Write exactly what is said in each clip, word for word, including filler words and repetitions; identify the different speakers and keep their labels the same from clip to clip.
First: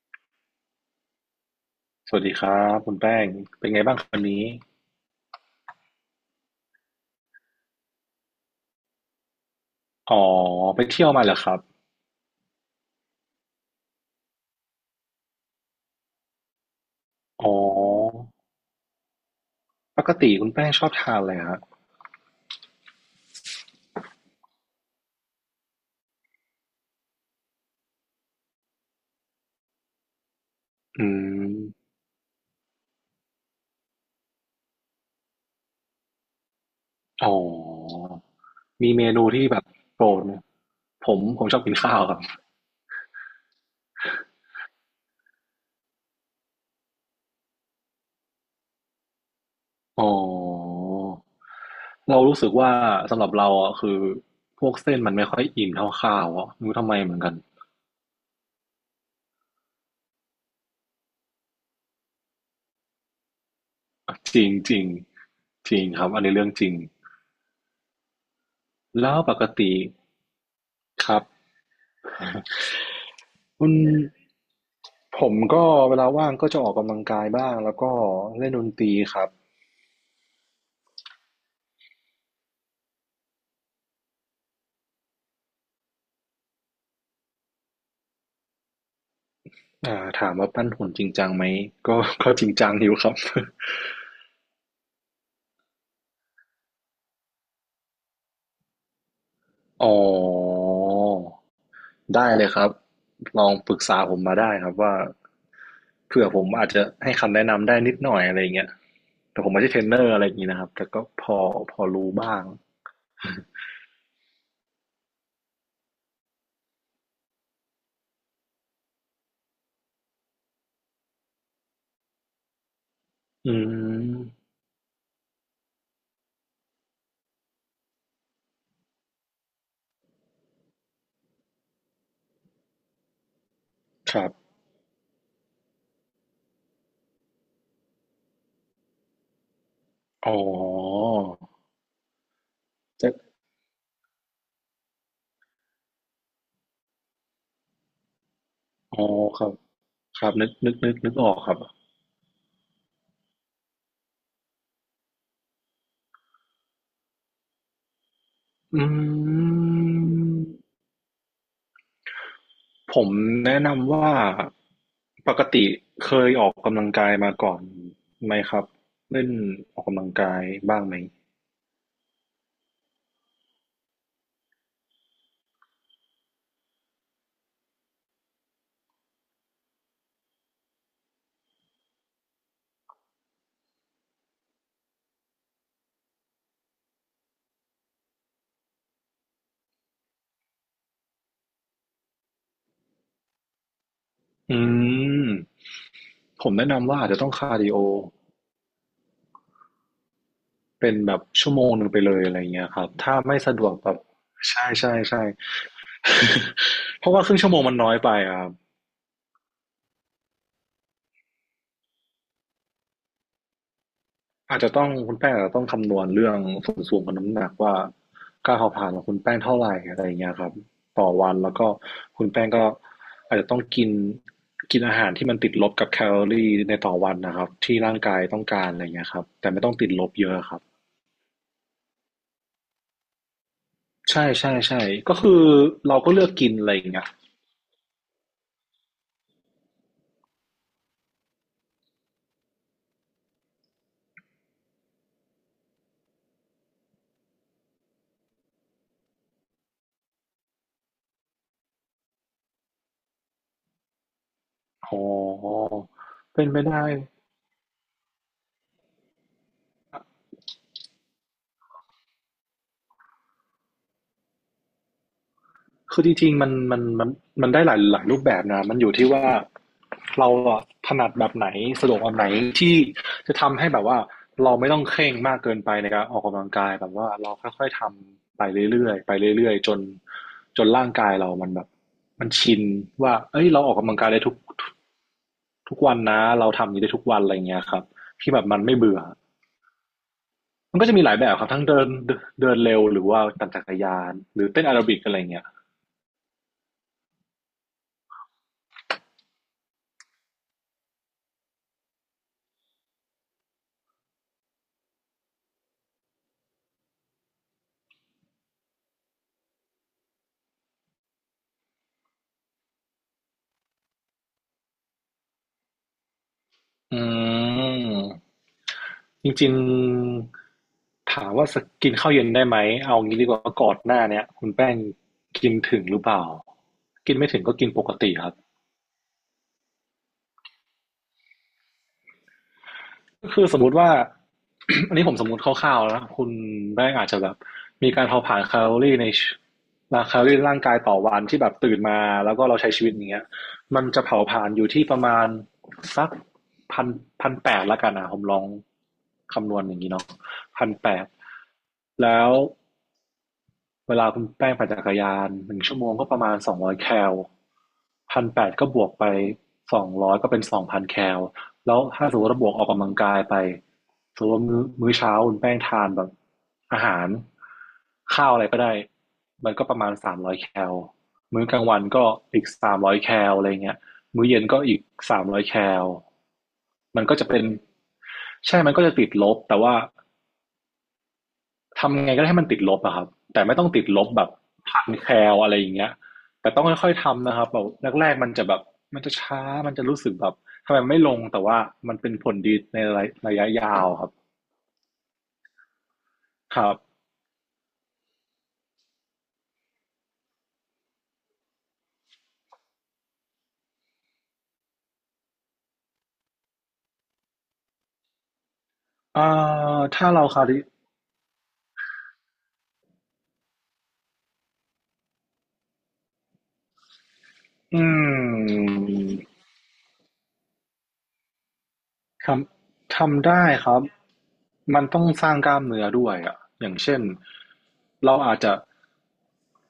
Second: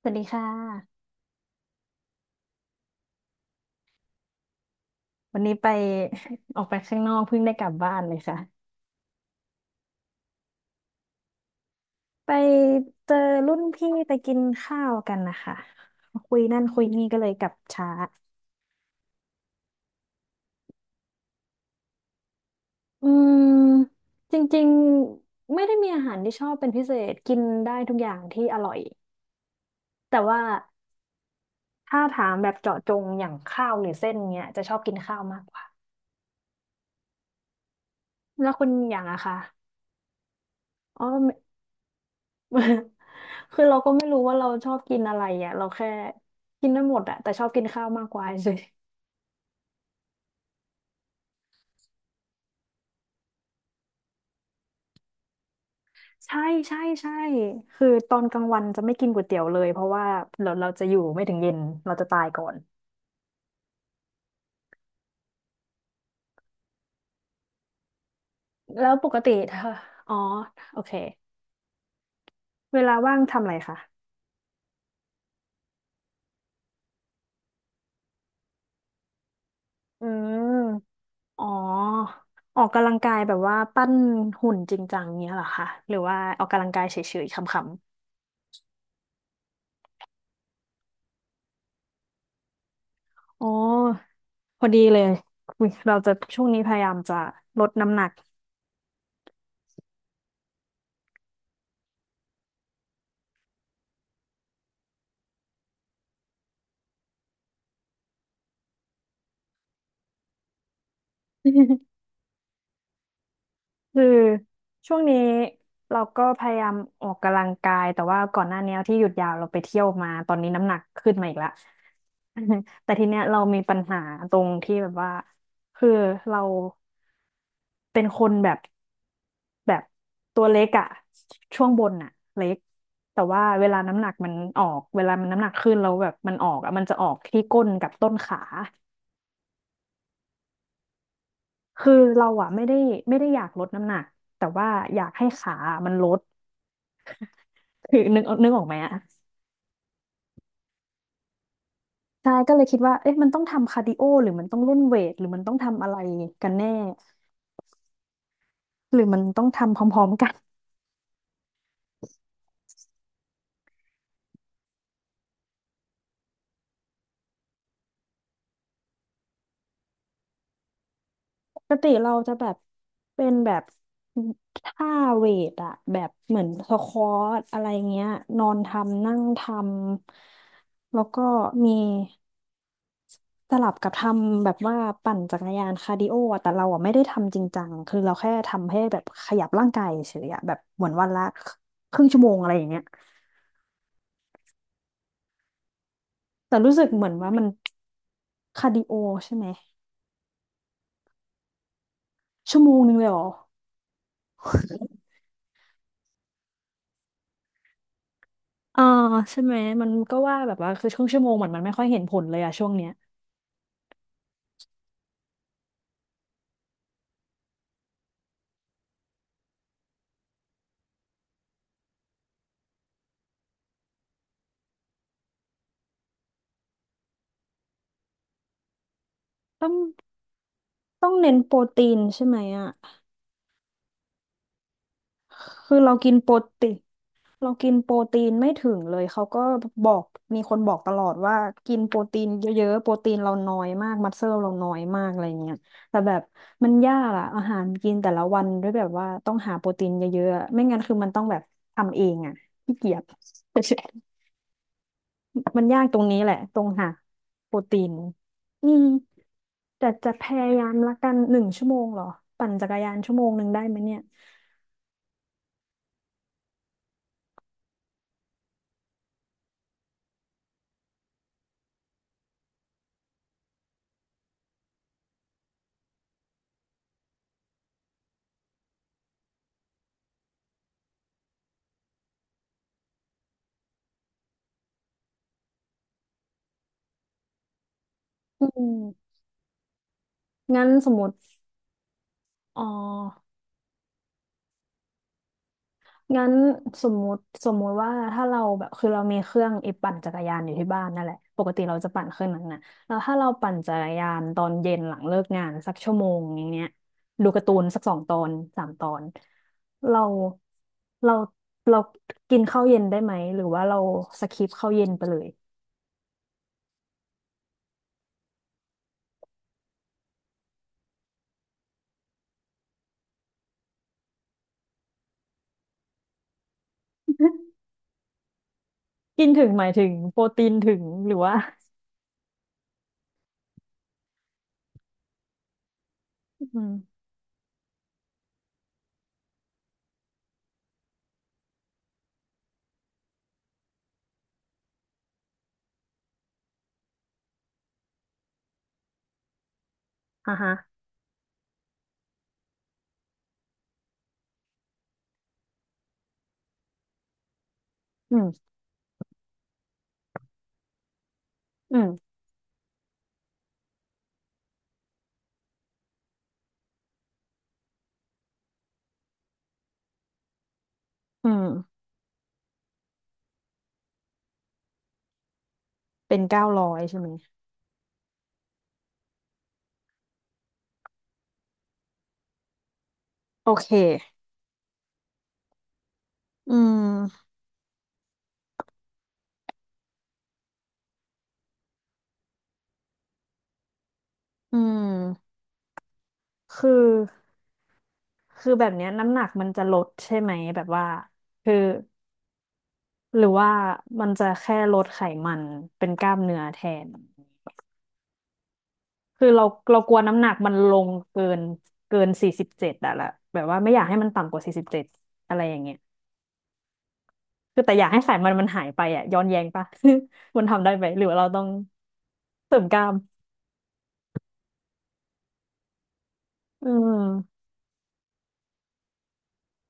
Speaker 1: สวัสดีค่ะ
Speaker 2: สวัสดีครับคุณแป้งเป็นไงบ้างครับวันนี้
Speaker 1: วันนี้ไป ออกไปข้างนอกเพิ่งได้กลับบ้านเลยค่ะ
Speaker 2: อ๋อไปเที่ยวมาเหรอครับ
Speaker 1: ไปเจอรุ่นพี่ไปกินข้าวกันนะคะคุยนั่นคุยนี่ก็เลยก
Speaker 2: อ๋
Speaker 1: ลับช้า
Speaker 2: อปกติคุณแป้งชอบทานอะไรฮะ
Speaker 1: อืมจริงๆไม่ได้มีอาหารที่ชอบเป็นพิเศษกินได้ทุกอย่างที่อร่อยแต่ว่า
Speaker 2: อืม
Speaker 1: ถ้าถามแบบเจาะจงอย่างข้าวหรือเส้นเนี้ยจะชอบกินข้าวมากกว่า
Speaker 2: อ๋อ
Speaker 1: แล้วคุณ
Speaker 2: มี
Speaker 1: อย่า
Speaker 2: เม
Speaker 1: งอะ
Speaker 2: นู
Speaker 1: คะ
Speaker 2: ที่แบบโปรดไหม
Speaker 1: อ๋อ
Speaker 2: ผมผมชอบกินข้าวครับ
Speaker 1: คือเราก็ไม่รู้ว่าเราชอบกินอะไรอ่ะเราแค่กินได้หมดอะแต่ชอบกินข้าวมากกว่าเฉย
Speaker 2: อ๋อเรารู้สึกว่าสำหรับเราอ่ะคือพวกเส้นมันไม่ค่อยอิ่มเท่าข้า
Speaker 1: ๆ
Speaker 2: ว
Speaker 1: ใช่
Speaker 2: อ่ะไม่รู้
Speaker 1: ใช่
Speaker 2: ทำไม
Speaker 1: ใช่
Speaker 2: เหมือนกัน
Speaker 1: คือตอนกลางวันจะไม่กินก๋วยเตี๋ยวเลยเพราะว่าเราเราจะอยู่ไม่ถึงเย็นเราจะตายก่อน
Speaker 2: จริงจริงจริงครับอันนี้เรื่องจริง
Speaker 1: แล้วป
Speaker 2: แล้
Speaker 1: ก
Speaker 2: ว
Speaker 1: ติ
Speaker 2: ปก
Speaker 1: เธอ
Speaker 2: ติ
Speaker 1: อ๋อโอเค
Speaker 2: ครับ
Speaker 1: เวลาว่างทำอะไร
Speaker 2: คุณ
Speaker 1: คะ
Speaker 2: ผมก็เวลาว่างก็จะออกกำลังกายบ้างแล้วก็เล่นดนตรีครับ
Speaker 1: อืมอ๋อออกกำลังกายแบบว่าปั้นหุ่นจริงจังเงี้ยเหรอคะหรือว่าออกกำลังกายเฉยๆคำ
Speaker 2: อ่าถามว่าปั้นหุ่นจริงจังไหมก็ ก็จริงจังอยู่ครับ
Speaker 1: อ๋อพอดีเลยเราจะช่วงนี้พยายามจะลดน้ำหนัก
Speaker 2: อ๋อได้เลยครับลองปรึกษาผมมาได้ครับว่าเผื่อผมอาจจะให้คำแนะนำได้นิดหน่อยอะไรอย่างเงี้ยแต่ผมไม่ใช่เทรนเนอร์อะไรอย่างงี้นะครับแต่ก็พอพอ รู้บ้าง
Speaker 1: คือช่วงนี้เราก็พยายามออกกำลังกายแต่ว่าก่อนหน้านี้ที่หยุดยาวเราไปเที่ยวมาตอนนี้น้ำหนักขึ้นมาอีกละ แต่ทีเนี้ยเรา
Speaker 2: อื
Speaker 1: มี
Speaker 2: ม
Speaker 1: ปัญหาตรงที่แบบว่าคือเราเป็นคนแบบแบบตัวเล็กอะช่วงบนอะเล็กแต่ว่าเวลาน้ำหนัก
Speaker 2: ครั
Speaker 1: มั
Speaker 2: บ
Speaker 1: นออกเวลามันน้ำหนักขึ้นแล้วแบบมันออกอะมันจะออกที่ก้นกับต้นขา
Speaker 2: อ๋อ
Speaker 1: คือเราอะไม่ได้
Speaker 2: จะ
Speaker 1: ไม่ได้อยากลดน้ำหนักแต่ว่าอยากให้ขามันลด คือนึกนึกออกไหมอะ
Speaker 2: อ๋อครับครับนึกนึกนึกนึกออกครับ
Speaker 1: ใช่ก็เลยคิดว่าเอ๊ะมันต้องทำคาร์ดิโอหรือมันต้องเล่นเวทหรือมันต้องทำอะไรกันแน่
Speaker 2: อื
Speaker 1: หรือมันต้อง
Speaker 2: ม
Speaker 1: ทำพร้อมๆกัน
Speaker 2: ผมแนะนำว่าปกติเคยออกกำลังกายมาก่อนไหมครับเล่นออกกำลังกายบ้างไหม
Speaker 1: ปกติเราจะแบบเป็นแบบท่าเวทอะแบบเหมือนสควอตอะไรเงี้ยนอนทำนั่งทำแล้วก็มี สลับกับทำแบบว่าปั่นจักรยานคาร์ดิโออะแต่เราอ่ะไม่ได้ทำจริงจังคือเราแค่ทำให้แบบขยับร่างกายเฉยอะแบบเหมือนวันละครึ่งชั่วโมงอะไรอย่างเงี้ย
Speaker 2: อืมผม
Speaker 1: แต่
Speaker 2: แนะ
Speaker 1: รู้สึก
Speaker 2: นำว่า
Speaker 1: เห
Speaker 2: อา
Speaker 1: มือ
Speaker 2: จ
Speaker 1: น
Speaker 2: จะต้อ
Speaker 1: ว่า
Speaker 2: ง
Speaker 1: มัน
Speaker 2: คาร์ดิโอ
Speaker 1: คาร์ดิโอใช่ไหม
Speaker 2: เป็นแบบชั่วโมงหนึ่งไปเลยอะไร
Speaker 1: ชั่ว
Speaker 2: เงี้ย
Speaker 1: โม
Speaker 2: ค
Speaker 1: ง
Speaker 2: รับ
Speaker 1: นึงเลย
Speaker 2: ถ้า
Speaker 1: เหรอ
Speaker 2: ไม่สะดวกแบบใช่ใช่ใช่ เพราะว่าครึ่งชั่วโมงมันน้อยไปอะครับ
Speaker 1: อ่าใช่ไหมมันก็ว่าแบบว่าคือช่วงชั่วโมงเหมือนมันไม่ค่อยเห็นผลเลยอะช่วงเนี้ย
Speaker 2: อาจจะต้องคุณแป้งอาจจะต้องคำนวณเรื่องส่วนสูงกับน้ำหนักว่าการเผาผลาญของคุณแป้งเท่าไหร่อะไรอย่างเงี้ยครับต่อวันแล้วก็คุณแป้งก็อาจจะต้องกินกินอาหารที่มันติดลบกับแคลอรี่ในต่อวันนะครับที่ร่างกายต้องการอะไรเงี้ยครับแต่ไม่
Speaker 1: ต้
Speaker 2: ต้
Speaker 1: อ
Speaker 2: อ
Speaker 1: ง
Speaker 2: งติดลบเยอะครับ
Speaker 1: ต้องเน้นโปรตีนใช่ไหมอะ
Speaker 2: ใช่ใช่ใช่ก็คือ
Speaker 1: คือเรา
Speaker 2: เรา
Speaker 1: กิ
Speaker 2: ก็
Speaker 1: น
Speaker 2: เลื
Speaker 1: โป
Speaker 2: อก
Speaker 1: ร
Speaker 2: กิน
Speaker 1: ตี
Speaker 2: อะไร
Speaker 1: น
Speaker 2: อย่างเงี้ย
Speaker 1: เรากินโปรตีนไม่ถึงเลยเขาก็บอกมีคนบอกตลอดว่ากินโปรตีนเยอะๆโปรตีนเราน้อยมากมัสเซลเราน้อยมากอะไรเงี้ยแต่แบบมันยากอะอาหารกินแต่ละวันด้วยแบบว่าต้องหาโปรตีนเยอะๆไม่งั้นคือมันต้องแบบทำเองอะขี้เกียจ
Speaker 2: อ๋
Speaker 1: มัน
Speaker 2: อ
Speaker 1: ยากตรงนี้แหละ
Speaker 2: เป็น
Speaker 1: ตร
Speaker 2: ไม่
Speaker 1: ง
Speaker 2: ได้
Speaker 1: หาโปรตีนอืมแต่จะพยายามละกันหนึ่งชั่วโมงเหรอปั่นจักรยานชั่วโมงหนึ่งได้ไหมเนี่ย
Speaker 2: คือจริงๆมันมันมันมันได้หลายหลายรูปแบบนะมันอยู่ที่ว่าเราถนัดแบบไหนสะดวกแบบไหนที่จะทำให้แบบว่าเราไม่ต้องเคร่งมากเกินไปในการออกกำลังกายแบบว่าเราค่อยๆทำไปเรื่อยๆไปเรื่อยๆจนจนร่างกายเรามันแบบมันชินว่าเอ้ยเราออกกำลังกายได้ทุกทุกวันนะเราทำอย่างนี้ได้ทุกวันอะไรเงี้ยครับที่แบ
Speaker 1: อื
Speaker 2: บมันไม่เบื่อ
Speaker 1: มงั้น
Speaker 2: มันก็
Speaker 1: สม
Speaker 2: จะ
Speaker 1: ม
Speaker 2: มีหลา
Speaker 1: ติ
Speaker 2: ยแบบครับทั้งเดินเดิน
Speaker 1: อ๋อ
Speaker 2: เร็วหรือว่าปั่นจักรยานหรือเต้นแอโรบิกอะไรเงี้ย
Speaker 1: งั้นสมมุติสมมุติว่าถ้าเราแบบคือเรามีเครื่องไอ้ปั่นจักรยานอยู่ที่บ้านนั่นแหละปกติเราจะปั่นเครื่องนั้นน่ะแล้วถ้าเราปั่นจักรยานตอนเย็นหลังเลิกงานสักชั่วโมงอย่างเงี้ยดูการ์ตูนสักสองตอนสามตอนเราเราเรากินข้าวเย็นได้ไหมหรือว่าเราสคิปข้าวเย็นไปเลย
Speaker 2: อืมจริงๆถามว่าสกกินข้าวเย็นได้ไหมเอางี้ดีกว่าก่อนหน้าเนี้ยคุณแป้งกินถึงหรือเปล่ากินไม่ถึงก็กิน ปกติครับ
Speaker 1: กินถึงหมายถึงโปรตีนถึงหรือว่า
Speaker 2: ก็คือสมมติว่า อันนี้ผมสมมติคร่าวๆแล้วนะคุณ
Speaker 1: อืม
Speaker 2: แป้งอาจจะแบบมีการเผาผลาญแคลอรี่ในแคลอรี่ในร่างกายต่อวันที่แบบตื่นมาแล้วก็เราใช้ชีวิตอย่างเงี้ยมันจะเผาผลาญอยู่ที่ประมาณสักพันพันแปดละกันนะผมลองคำนวณอย่างนี้เนาะ
Speaker 1: อ่าฮะ
Speaker 2: พันแปดแล้ว เวลาคุณแป้งปั่นจักรยานหนึ่งชั่วโมงก็ประมาณสองร้อยแคล
Speaker 1: อื
Speaker 2: พันแป
Speaker 1: ม
Speaker 2: ดก็บวกไปสองร้อยก็เป็นสองพันแคล
Speaker 1: อื
Speaker 2: แล้วถ้า
Speaker 1: ม
Speaker 2: สมมติว่าบวกออกกำลังกายไปสมมติว่ามื้อมื้อเช้าคุณแป้งทานแบบอาหารข้าวอะไรก็ได้มันก็ประมาณสามร้อยแคล
Speaker 1: อื
Speaker 2: มื้
Speaker 1: ม
Speaker 2: อกลางวันก็อีกสามร้อยแคลอะไรเงี้ยมื้อเย็นก็อีกสามร้อยแคล
Speaker 1: เป็นเก้าร้อยใช่
Speaker 2: มัน
Speaker 1: ไหม
Speaker 2: ก็จะเป็นใช่มันก็จะติดลบแต่ว่า ทำไงก็ได้ให้มันติดลบอะครับแต่
Speaker 1: โอ
Speaker 2: ไม่ต้
Speaker 1: เค
Speaker 2: องติดลบแบบพันแคลอะไรอย่างเงี้ยแต่
Speaker 1: อื
Speaker 2: ต้องค่อยๆ
Speaker 1: ม
Speaker 2: ทำนะครับแบบแรกๆมันจะแบบมันจะช้ามันจะรู้สึกแบบทำไมไม่ลงแต่ว่ามันเป็นผลดีในระยะยาวครับ
Speaker 1: อืม
Speaker 2: ค
Speaker 1: คือ
Speaker 2: รับ
Speaker 1: คือแบบเนี้ยน้ำหนักมันจะลดใช่ไหมแบบว่าคือหรือว่ามันจะแค่ลดไขมันเป็นกล้ามเนื้อแทนคื
Speaker 2: เอ่
Speaker 1: อเราเรา
Speaker 2: อ
Speaker 1: กลัว
Speaker 2: ถ้า
Speaker 1: น้ำห
Speaker 2: เรา
Speaker 1: นัก
Speaker 2: คา
Speaker 1: มัน
Speaker 2: วี
Speaker 1: ลงเกินเกินสี่สิบเจ็ดอะละแบบว่าไม่อยากให้มันต่ำกว่าสี่สิบเจ็ดอะไรอย่างเงี้ยคือแต่อ
Speaker 2: อื
Speaker 1: ยากให้ไขมันมันหายไปอะย้อนแย้
Speaker 2: ม
Speaker 1: งปะ มันทำได้ไหมหรือว่าเราต้อง
Speaker 2: ท
Speaker 1: เสริมกล้าม
Speaker 2: ำทำได้ครับมันต้องสร้างกล้ามเนื้อด้วยอะอ
Speaker 1: อื
Speaker 2: ย่างเช่น
Speaker 1: ม
Speaker 2: เราอาจจะ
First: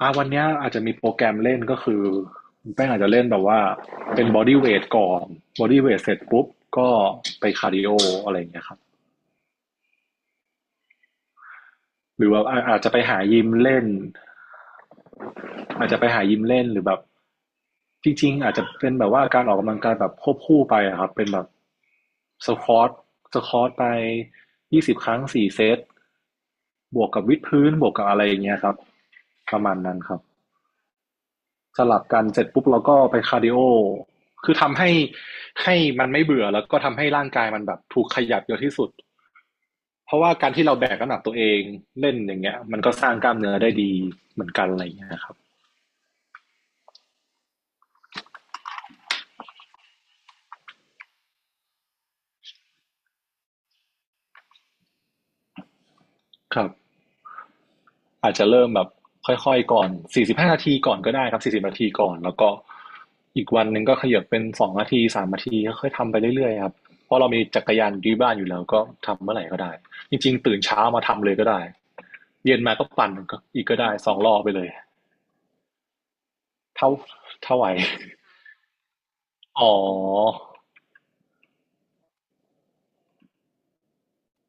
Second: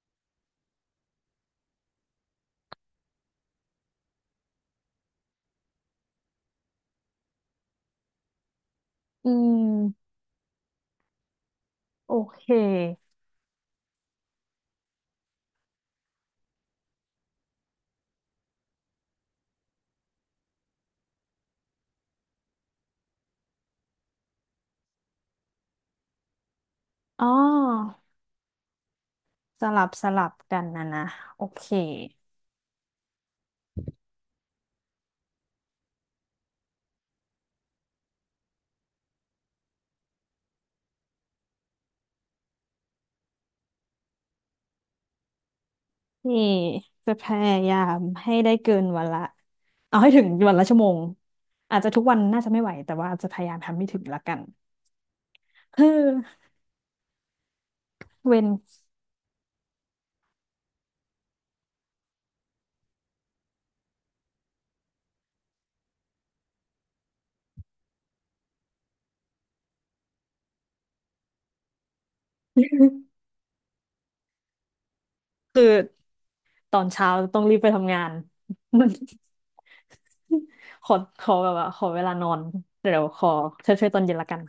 Speaker 2: อ่าวันเนี้ยอาจจะมีโปรแกรมเล่นก็คือแป้งอาจจะเล่นแบบว่าเป็นบอดี้เวทก่อนบอดี้เวทเสร็จปุ๊บก็ไปคาร์ดิโออะไรอย่างเงี้ยครับ
Speaker 1: อืมโอ
Speaker 2: หรือว่า
Speaker 1: เค
Speaker 2: อาอาจจะไปหายิมเล่น อาจจะไปหายิมเล่นหรือแบบจริงๆอาจจะเป็นแบบว่าการออกกำลังกายแบบควบคู่ไปอะครับเป็นแบบสควอตสควอตไปยี่สิบครั้งสี่เซตบวกกับ
Speaker 1: อ๋อ
Speaker 2: วิดพื้นบวกกับอะไรอย่างเงี้ยครับประ
Speaker 1: ส
Speaker 2: มาณ
Speaker 1: ลับ
Speaker 2: นั้น
Speaker 1: ส
Speaker 2: ครับ
Speaker 1: ลับกันนะนะโอเค
Speaker 2: สลับกันเสร็จปุ๊บเราก็ไปคาร์ดิโอคือทำให้ให้มันไม่เบื่อแล้วก็ทำให้ร่างกายมันแบบถูกขยับเยอะที่สุดเพราะว่าการที่เราแบกน้ำหนักตัวเองเล่นอย่างเงี้ยมันก็สร้างกล้ามเนื้อได้ดีเหมือนกันอะไรอย่างเงี้ยครับ
Speaker 1: นี่จะพยายามให้ได้เกินวันละเอาให้ถึงวันละชั่วโมงอาจจะทุกวันน่าจะไม่ไหวแต่ว่าจะพยายามทำให้ถึงละกัน เออ
Speaker 2: ครับ อาจ
Speaker 1: เว้
Speaker 2: จะ
Speaker 1: น
Speaker 2: เริ่มแบบค่อยๆก่อนสี่สิบห้านาทีก่อนก็ได้ครับสี่สิบนาทีก่อนแล้วก็อีกวันหนึ่งก็ขยับเป็นสองนาทีสามนาทีค่อยๆทำไปเรื่อยๆครับเพราะเรามีจักรยานอที่บ้านอยู่แล้วก็ทำเมื่อไหร่ก็ได้จริงๆตื่นเช้ามาทำเลยก็ได้เย็นมาก็ปั่น ก็อีกก็ได้สองรอบไปเลย
Speaker 1: คือตอน
Speaker 2: เท่า
Speaker 1: เช้าต้องรี
Speaker 2: เท่า
Speaker 1: บ
Speaker 2: ไหว
Speaker 1: ไปทำงาน มัน
Speaker 2: อ๋อ
Speaker 1: ขอขอแบบว่าขอเวลานอนเดี๋ยวขอเช่วยๆตอนเย็นละกัน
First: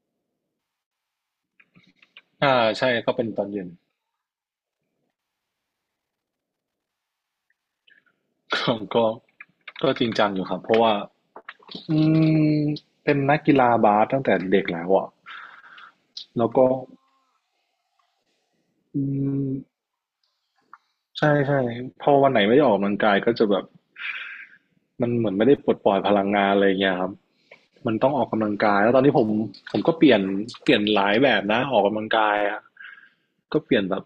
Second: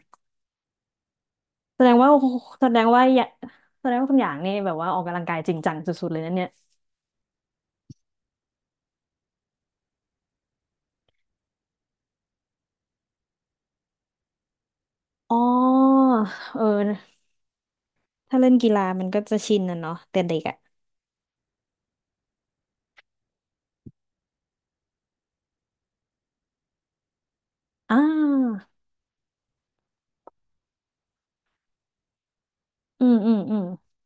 Speaker 1: แสดงว่า
Speaker 2: อ่า
Speaker 1: แสดง
Speaker 2: ใช่
Speaker 1: ว่า
Speaker 2: ก็
Speaker 1: อ
Speaker 2: เป็
Speaker 1: ย่า
Speaker 2: นตอนเย็น
Speaker 1: แสดงว่าคุณอย่างนี่แบบว่าออกกำลังกายจริงจังสุดๆเลยนะเนี่ย
Speaker 2: ก็ก็จริงจังอยู่ครับเพราะว่าอืมเป็นนักกีฬาบาสตั้งแต่เด็กแล้วอะ
Speaker 1: อ๋อ
Speaker 2: แล้ว
Speaker 1: เอ
Speaker 2: ก็
Speaker 1: อถ้าเล่นกีฬา
Speaker 2: อื
Speaker 1: มันก็จะ
Speaker 2: ม
Speaker 1: ชินนะเนาะแต่เด็กอะ
Speaker 2: ใช่ใช่พอวันไหนไม่ได้ออกกำลังกายก็จะแบบมันเหมือนไม่ได้ปลดปล่อยพลังงานอะไรอย่างเงี้ยครับมั
Speaker 1: อ่
Speaker 2: นต้องออกกำลัง
Speaker 1: า
Speaker 2: กายแล้วตอนนี้ผมผมก็เปลี่ยนเปลี่ยนหลายแบบนะออกกำลังกายอะ
Speaker 1: อืมอืมอื
Speaker 2: ก็
Speaker 1: ม
Speaker 2: เปลี่ยนแบบ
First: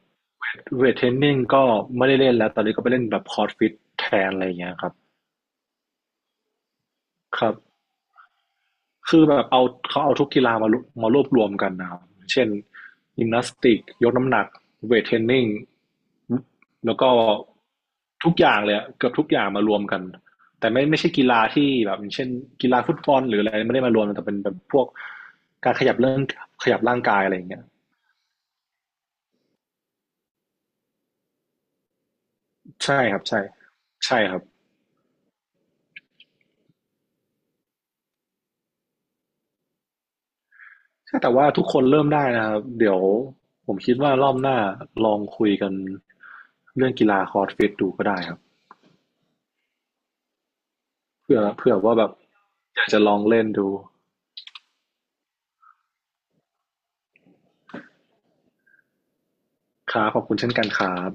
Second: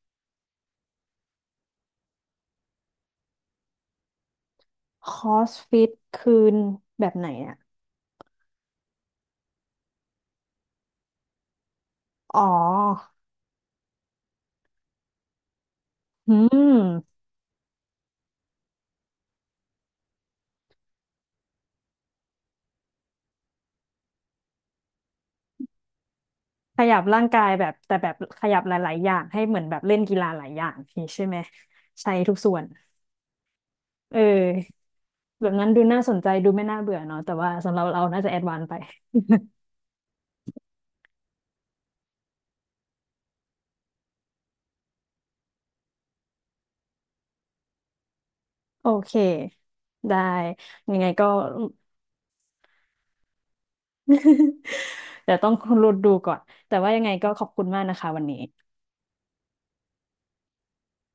Speaker 2: เวทเทรนนิ่งก็ไม่ได้เล่นแล้วตอนนี้ก็ไปเล่นแบบคอร์สฟิตแทนอะไรอย่างเงี้ยครับ
Speaker 1: คอสฟิตคืนแบบไหน
Speaker 2: ครั
Speaker 1: อ่ะ
Speaker 2: บ คือแบบเอาเขาเอาทุกกีฬามารวมารวบรวมกันนะครับ
Speaker 1: อ๋
Speaker 2: เช่น
Speaker 1: อ
Speaker 2: ยิมนาสติกยกน้ำหนักเวทเทรนนิ่ง
Speaker 1: อืม
Speaker 2: แล้วก็ทุกอย่างเลยอะเกือบทุกอย่างมารวมกันแต่ไม่ไม่ใช่กีฬาที่แบบเช่นกีฬาฟุตบอลหรืออะไรไม่ได้มารวมแต่เป็นแบบพวกการขยับเรื่องขยั
Speaker 1: ข
Speaker 2: บ
Speaker 1: ยั
Speaker 2: ร่า
Speaker 1: บ
Speaker 2: งกา
Speaker 1: ร่า
Speaker 2: ย
Speaker 1: ง
Speaker 2: อะไรอ
Speaker 1: กา
Speaker 2: ย่า
Speaker 1: ย
Speaker 2: งเงี้
Speaker 1: แบ
Speaker 2: ย
Speaker 1: บแต่แบบขยับหลายๆอย่างให้เหมือนแบบเล่นกีฬาหลายอย่างนี่ใช่ไหมใช้ทุกส่วน
Speaker 2: ใช่ครับใช่
Speaker 1: เ
Speaker 2: ใช่ครับ
Speaker 1: ออแบบนั้นดูน่าสนใจดูไม่น่าเบื่อเนาะแต่ว่าสำหรับเราน่าจะแอดวานซ์ไป
Speaker 2: ใช่แต่ว่าทุกคนเริ่มได้นะครับเดี๋ยวผมคิดว่ารอบหน้าลองคุยกันเรื่องกีฬาคอร์สฟิตดูก็ได้ครับ
Speaker 1: โอเคได้ยังไงก็
Speaker 2: เผื่อเผื่อว่าแบบอยากจะลองเล่นดู
Speaker 1: เดี๋ยวต้อง รุดดูก่อนแต่ว่ายังไงก็ขอบคุณมากนะคะวันนี้
Speaker 2: ครับขอบคุณเช่นกันครับ